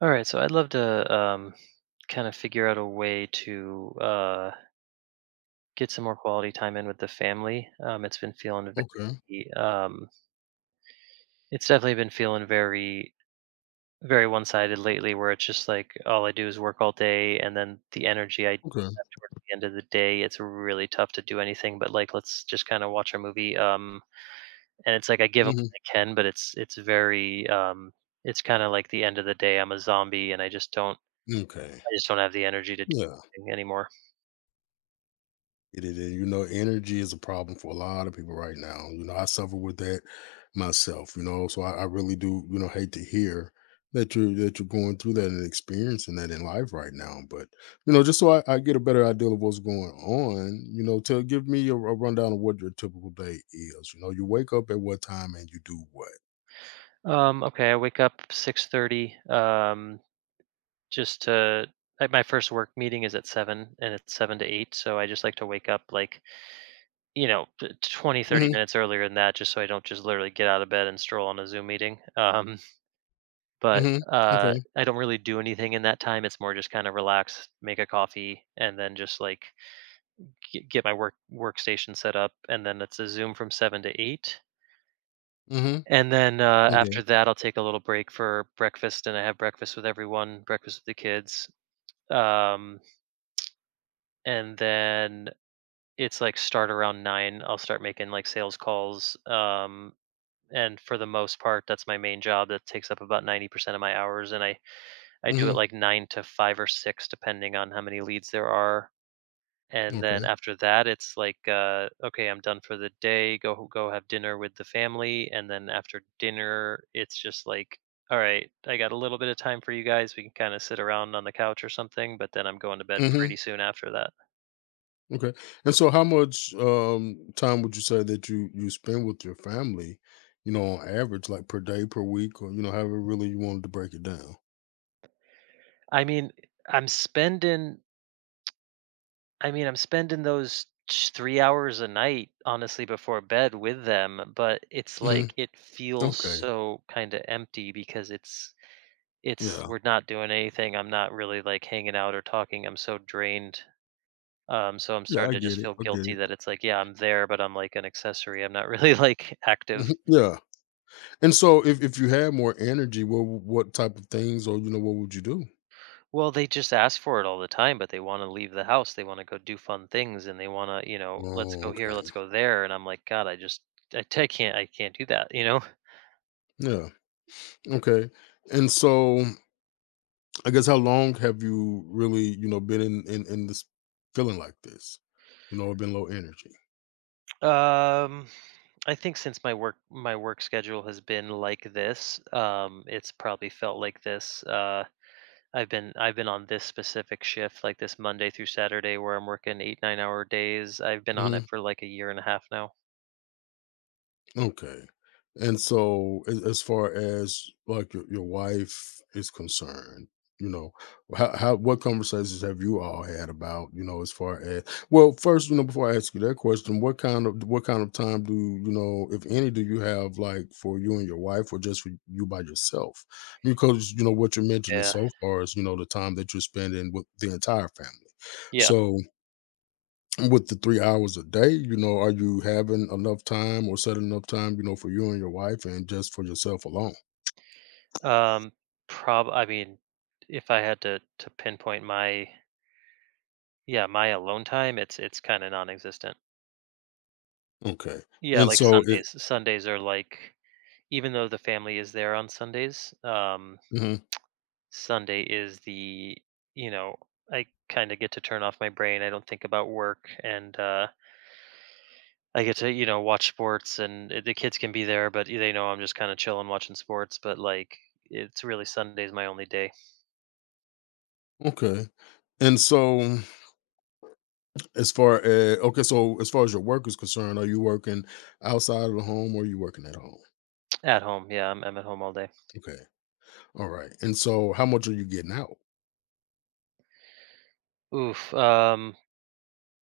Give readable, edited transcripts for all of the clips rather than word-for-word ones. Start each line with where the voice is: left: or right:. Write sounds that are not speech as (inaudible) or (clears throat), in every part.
right: All right, so I'd love to kind of figure out a way to get some more quality time in with the family. It's been feeling
left: Okay,
right: very, um, it's definitely been feeling very, very one-sided lately, where it's just like all I do is work all day, and then the energy I
left: okay,
right: towards the end of the day, it's really tough to do anything. But like, let's just kind of watch a movie. And it's like I give them
left: mhm,
right: what I can, but it's kind of like the end of the day. I'm a zombie, and
left: m'kay.
right: I just don't have the energy to do
left: Yeah,
right: anything anymore.
left: it is. Energy is a problem for a lot of people right now. I suffer with that myself, so I really do, hate to hear that you're going through that and experiencing that in life right now. But, just so I get a better idea of what's going on, to give me a rundown of what your typical day is, you wake up at what time and you do what?
right: Okay, I wake up 6:30 just to like my first work meeting is at 7, and it's 7 to 8, so I just like to wake up like, you know, t- 20 thirty
left: Mhm,
right: minutes earlier than that, just so I don't just literally get out of bed and stroll on a Zoom meeting. (laughs) But
left: mhm, okay,
right: I don't really do anything in that time. It's more just kind of relax, make a coffee, and then just like get my workstation set up, and then it's a Zoom from 7 to 8.
left: mhm,
right: And then
left: okay,
right: after that, I'll take a little break for breakfast, and I have breakfast with everyone, breakfast with the kids. Um, and then it's like start around 9. I'll start making like sales calls. And for the most part, that's my main job. That takes up about 90% of my hours, and I do it
left: mhm,
right: like 9 to 5 or 6, depending on how many leads there are. And then
left: okay,
right: after that it's like okay, I'm done for the day. Go have dinner with the family, and then after dinner it's just like, all right, I got a little bit of time for you guys. We can kind of sit around on the couch or something, but then I'm going to bed
left: mhm.
right: pretty soon after that.
left: Okay. And so how much time would you say that you spend with your family, on average, like per day, per week, or however really you wanted to break it down?
right: i mean i'm spending I mean, I'm spending those 3 hours a night honestly before bed with them, but it's
left: Hmm.
right: like it feels
left: Okay.
right: so kind of empty because it's
left: Yeah.
right: we're not doing anything. I'm not really like hanging out or talking. I'm so drained. So I'm
left: Yeah,
right: starting
left: I
right: to just
left: get it.
right: feel
left: I get
right: guilty
left: it.
right: that it's like, yeah, I'm there, but I'm like an accessory. I'm not really (laughs) like active.
left: Mhm. Yeah. And so if you had more energy, what type of things or what would you do?
right: Well, they just ask for it all the time, but they want to leave the house. They want to go do fun things, and they want to, let's
left: Oh,
right: go here,
left: okay.
right: let's go there. And I'm like, God, I just I can not I, t- I can't do that, you know? (laughs)
left: Yeah. Okay. And so I guess how long have you really, been in this feeling like this? You know, been low energy.
right: Um, I think since my work schedule has been like this, it's probably felt like this. I've been on this specific shift, like this Monday through Saturday where I'm working 8, 9-hour days. I've been on it
left: Mm-hmm.
right: for like a year and a half now.
left: Okay. And so as far as like your wife is concerned, you know, how what conversations have you all had about, as far as, well, first, before I ask you that question, what kind of time do you know, if any, do you have like for you and your wife or just for you by yourself? Because what you're mentioning
right: Yeah.
left: so far is, the time that you're spending with the entire family.
right: Yeah.
left: So with the 3 hours a day, are you having enough time or set enough time, for you and your wife and just for yourself alone?
right: Um, prob I mean, if I had to pinpoint my, yeah, my alone time, it's kind of non-existent.
left: Okay.
right: Yeah,
left: And
right: like
left: so it
right: Sundays. Sundays are like Even though the family is there on Sundays,
left: Mhm,
right: Sunday is the, you know, I kind of get to turn off my brain. I don't think about work, and I get to, watch sports, and the kids can be there, but they know I'm just kind of chilling, watching sports. But like, it's really Sunday's my only day
left: okay. And so as far as, okay, so as far as your work is concerned, are you working outside of the home or are you working at home?
right: at home. Yeah, I'm at home all day.
left: Okay. All right. And so how much are you getting out?
right: Oof.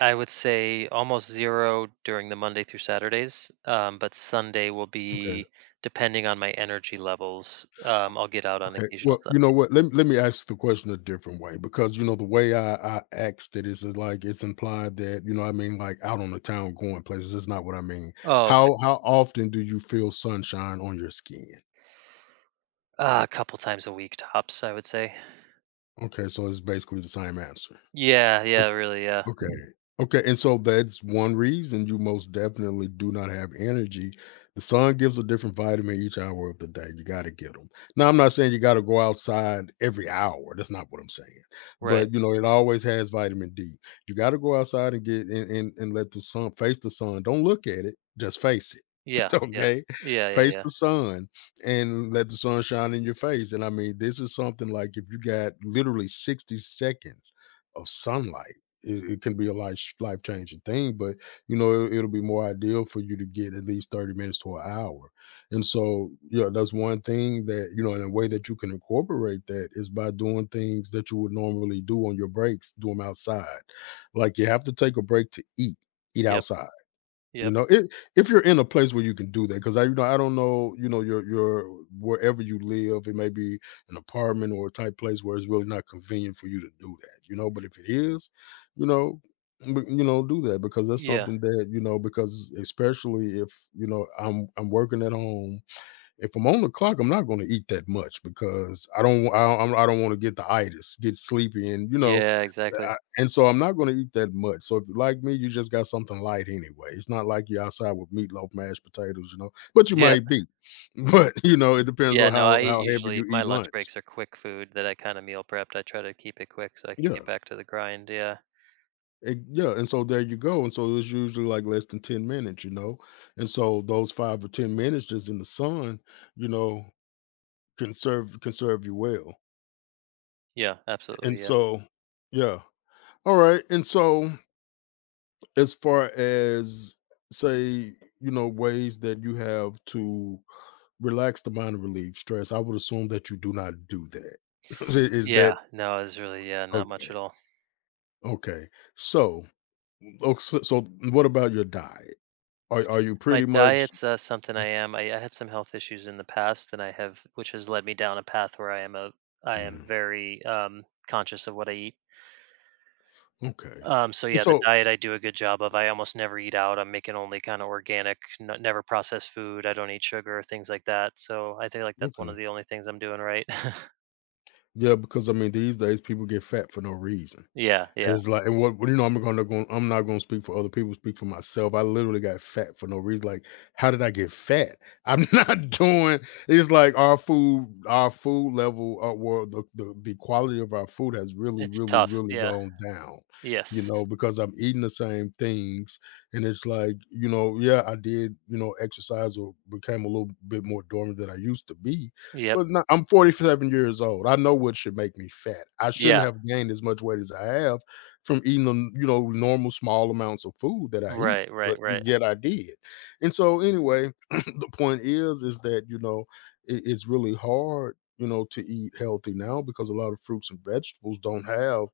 right: I would say almost zero during the Monday through Saturdays. But Sunday will
left: Okay.
right: be depending on my energy levels. I'll get out on
left: Okay.
right: occasional
left: Well, you know
right: Sundays.
left: what? Let me ask the question a different way, because, the way I asked it is, like, it's implied that, I mean, like, out on the town, going places. That's not what I mean.
right: Oh, okay.
left: How often do you feel sunshine on your skin?
right: A couple times a week tops, I would say.
left: Okay. So it's basically the same answer.
right: Yeah, yeah, really, yeah.
left: Okay. Okay. And so that's one reason you most definitely do not have energy. The sun gives a different vitamin each hour of the day. You got to get them. Now, I'm not saying you got to go outside every hour. That's not what I'm saying.
right: Right.
left: But, you know, it always has vitamin D. You got to go outside and get and let the sun, face the sun. Don't look at it, just face it.
right: Yeah,
left: (laughs)
right: yeah.
left: Okay.
right: Yeah, yeah,
left: Face
right: yeah.
left: the sun and let the sun shine in your face. And I mean, this is something like if you got literally 60 seconds of sunlight, it can be a life changing thing. But you know will be more ideal for you to get at least 30 minutes to an hour. And so, that's one thing that, you know, in a way that you can incorporate that is by doing things that you would normally do on your breaks, do them outside. Like, you have to take a break to eat, eat
right: Yep,
left: outside.
right: yep.
left: If you're in a place where you can do that, because I, I don't know, your wherever you live, it may be an apartment or a type place where it's really not convenient for you to do that, you know. But if it is, you know, do that, because that's
right: Yeah.
left: something that, you know, because especially if, you know, I'm working at home, if I'm on the clock, I'm not going to eat that much, because I don't want to get the itis, get sleepy, and you know,
right: Yeah,
left: I,
right: exactly. (laughs)
left: and so I'm not going to eat that much. So if you like me, you just got something light anyway. It's not like you're outside with meatloaf, mashed potatoes, you know. But you
right: Yep.
left: might be, (laughs) but you know, it depends
right: Yeah,
left: on
right: no,
left: how
right: I eat,
left: heavy
right: usually
left: you
right: my
left: eat
right: lunch
left: lunch.
right: breaks are quick food that I kinda meal prepped. I try to keep it quick so I can
left: Yeah,
right: get back to the grind, yeah.
left: yeah, and so there you go. And so it's usually like less than 10 minutes, you know. And so those 5 or 10 minutes just in the sun, you know, can serve you well.
right: Yeah, absolutely,
left: And
right: yeah.
left: so, yeah, all right. And so, as far as, say, ways that you have to relax the mind and relieve stress, I would assume that you do not do that. (laughs) Is
right: Yeah,
left: that
right: no, it's really, yeah, not much at
left: okay?
right: all.
left: Okay. So, so what about your diet? Are you
right: My
left: pretty much,
right: diet's, something I had some health issues in the past, and I have which has led me down a path where I am
left: mm,
right: very, conscious of what I eat.
left: okay?
right: So
left: And
right: yeah, the
left: so,
right: diet I do a good job of. I almost never eat out. I'm making only kind of organic, never processed food. I don't eat sugar, things like that. So I think like that's one of
left: okay.
right: the only things I'm doing right. (laughs)
left: Yeah, because I mean, these days people get fat for no reason.
right: Yeah,
left: And
right: yeah.
left: it's like, and what, you know, I'm gonna go. I'm not gonna speak for other people. Speak for myself. I literally got fat for no reason. Like, how did I get fat? I'm (laughs) not doing. It's like our food level, well, the quality of our food has
right: It's tough.
left: really
right: Yeah.
left: gone down. You
right: Yes.
left: know, because I'm eating the same things, and it's like, you know, yeah, I did, you know, exercise or became a little bit more dormant than I used to be,
right: Yep.
left: but not, I'm 47 years old. I know what should make me fat. I shouldn't
right: Yeah.
left: have gained as much weight as I have from eating the, you know, normal small amounts of food that I eat,
right: Right, right,
left: but
right: right.
left: yet I did. And so, anyway, (clears throat) the point is that, you know, it's really hard, you know, to eat healthy now, because a lot of fruits and vegetables don't have,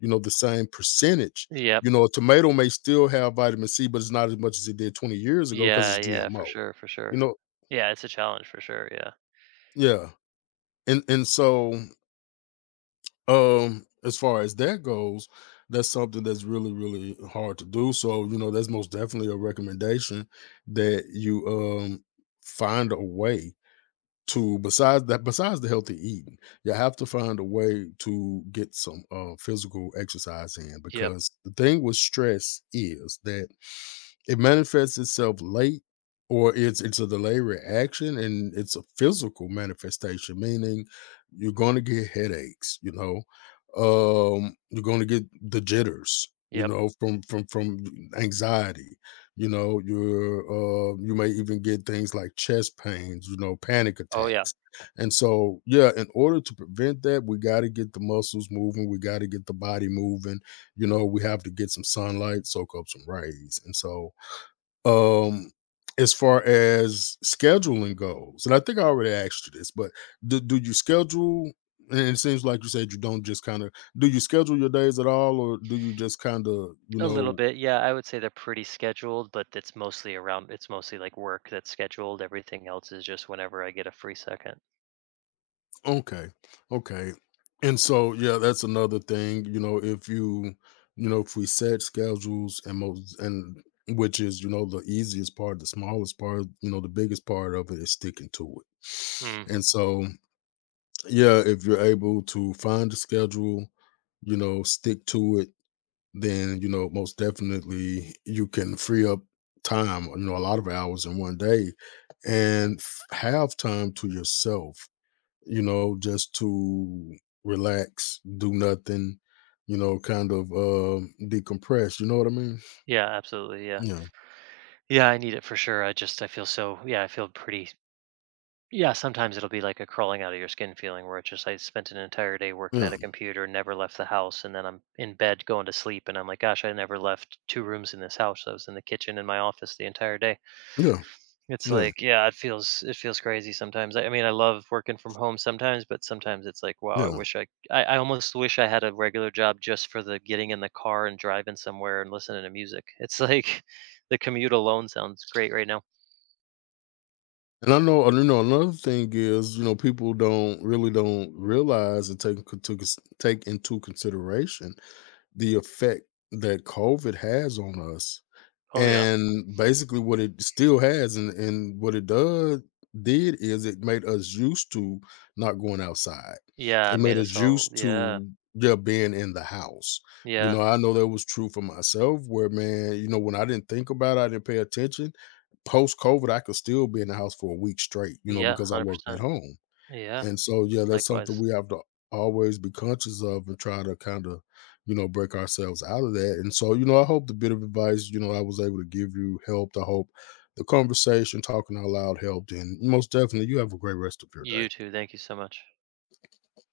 left: you know, the same percentage.
right: Yep.
left: You know, a tomato may still have vitamin C, but it's not as much as it did 20 years ago because
right: Yeah,
left: it's
right: yeah, for
left: GMO.
right: sure, for
left: You
right: sure.
left: know,
right: Yeah, it's a challenge for sure. Yeah.
left: yeah, and so um, as far as that goes, that's something that's really, really hard to do. So, you know, that's most definitely a recommendation that you, find a way to, besides that, besides the healthy eating, you have to find a way to get some physical exercise in,
right: Yep.
left: because the thing with stress is that it manifests itself late, or it's a delay reaction, and it's a physical manifestation, meaning you're gonna get headaches, you know. You're gonna get the jitters, you
right: Yep.
left: know, from from anxiety, you know, you're you may even get things like chest pains, you know, panic
right: Oh yeah.
left: attacks. And so, yeah, in order to prevent that, we got to get the muscles moving. We got to get the body moving. You know, we have to get some sunlight, soak up some rays. And so, um as far as scheduling goes, and I think I already asked you this, but do, do you schedule, and it seems like you said you don't, just kind of, do you schedule your days at all, or do you just kind of, you
right: A little
left: know.
right: bit. Yeah, I would say they're pretty scheduled, but it's mostly like work that's scheduled. Everything else is just whenever I get a free second.
left: Okay, okay. And so, yeah, that's another thing, you know, if you, you know, if we set schedules, and most and which is, you know, the easiest part, the smallest part, you know, the biggest part of it is sticking to it.
right: Mhm.
left: And so, yeah, if you're able to find a schedule, you know, stick to it, then, you know, most definitely you can free up time, you know, a lot of hours in one day, and have time to yourself, you know, just to relax, do nothing, you know, kind of, decompress. You know what I mean?
right: Yeah, absolutely. Yeah.
left: Yeah.
right: Yeah, I need it for sure. I feel so, yeah, I feel pretty yeah, sometimes it'll be like a crawling out of your skin feeling, where it's just I spent an entire day working at
left: Yeah.
right: a computer, never left the house, and then I'm in bed going to sleep, and I'm like, gosh, I never left two rooms in this house. I was in the kitchen and my office the entire day.
left: Yeah.
right: It's
left: Yeah.
right: like, yeah, it feels crazy sometimes. I mean, I love working from home sometimes, but sometimes it's like, wow, I
left: Yeah.
right: wish I, I I almost wish I had a regular job just for the getting in the car and driving somewhere and listening to music. It's like (laughs) the commute alone sounds great right now.
left: And I know, and you know, another thing is, you know, people don't really, don't realize and take into take into consideration the effect that COVID has on us,
right: Oh yeah.
left: and basically what it still has, and what it does did, is it made us used to not going outside,
right: Yeah,
left: it
right: it
left: made
right: made
left: us
right: us all,
left: used
right: yeah.
left: to, yeah, being in the house. You
right: Yeah.
left: know, I know that was true for myself, where, man, you know, when I didn't think about it, I didn't pay attention, post covid I could still be in the house for a week straight, you know,
right: Yeah,
left: because I worked at
right: 100%.
left: home.
right: Yeah,
left: And so, yeah, that's something
right: likewise.
left: we have to always be conscious of and try to kind of, you know, break ourselves out of that. And so, you know, I hope the bit of advice, you know, I was able to give you helped. I hope the conversation, talking out loud, helped. And most definitely, you have a great rest of your day.
right: You too. Thank you so much.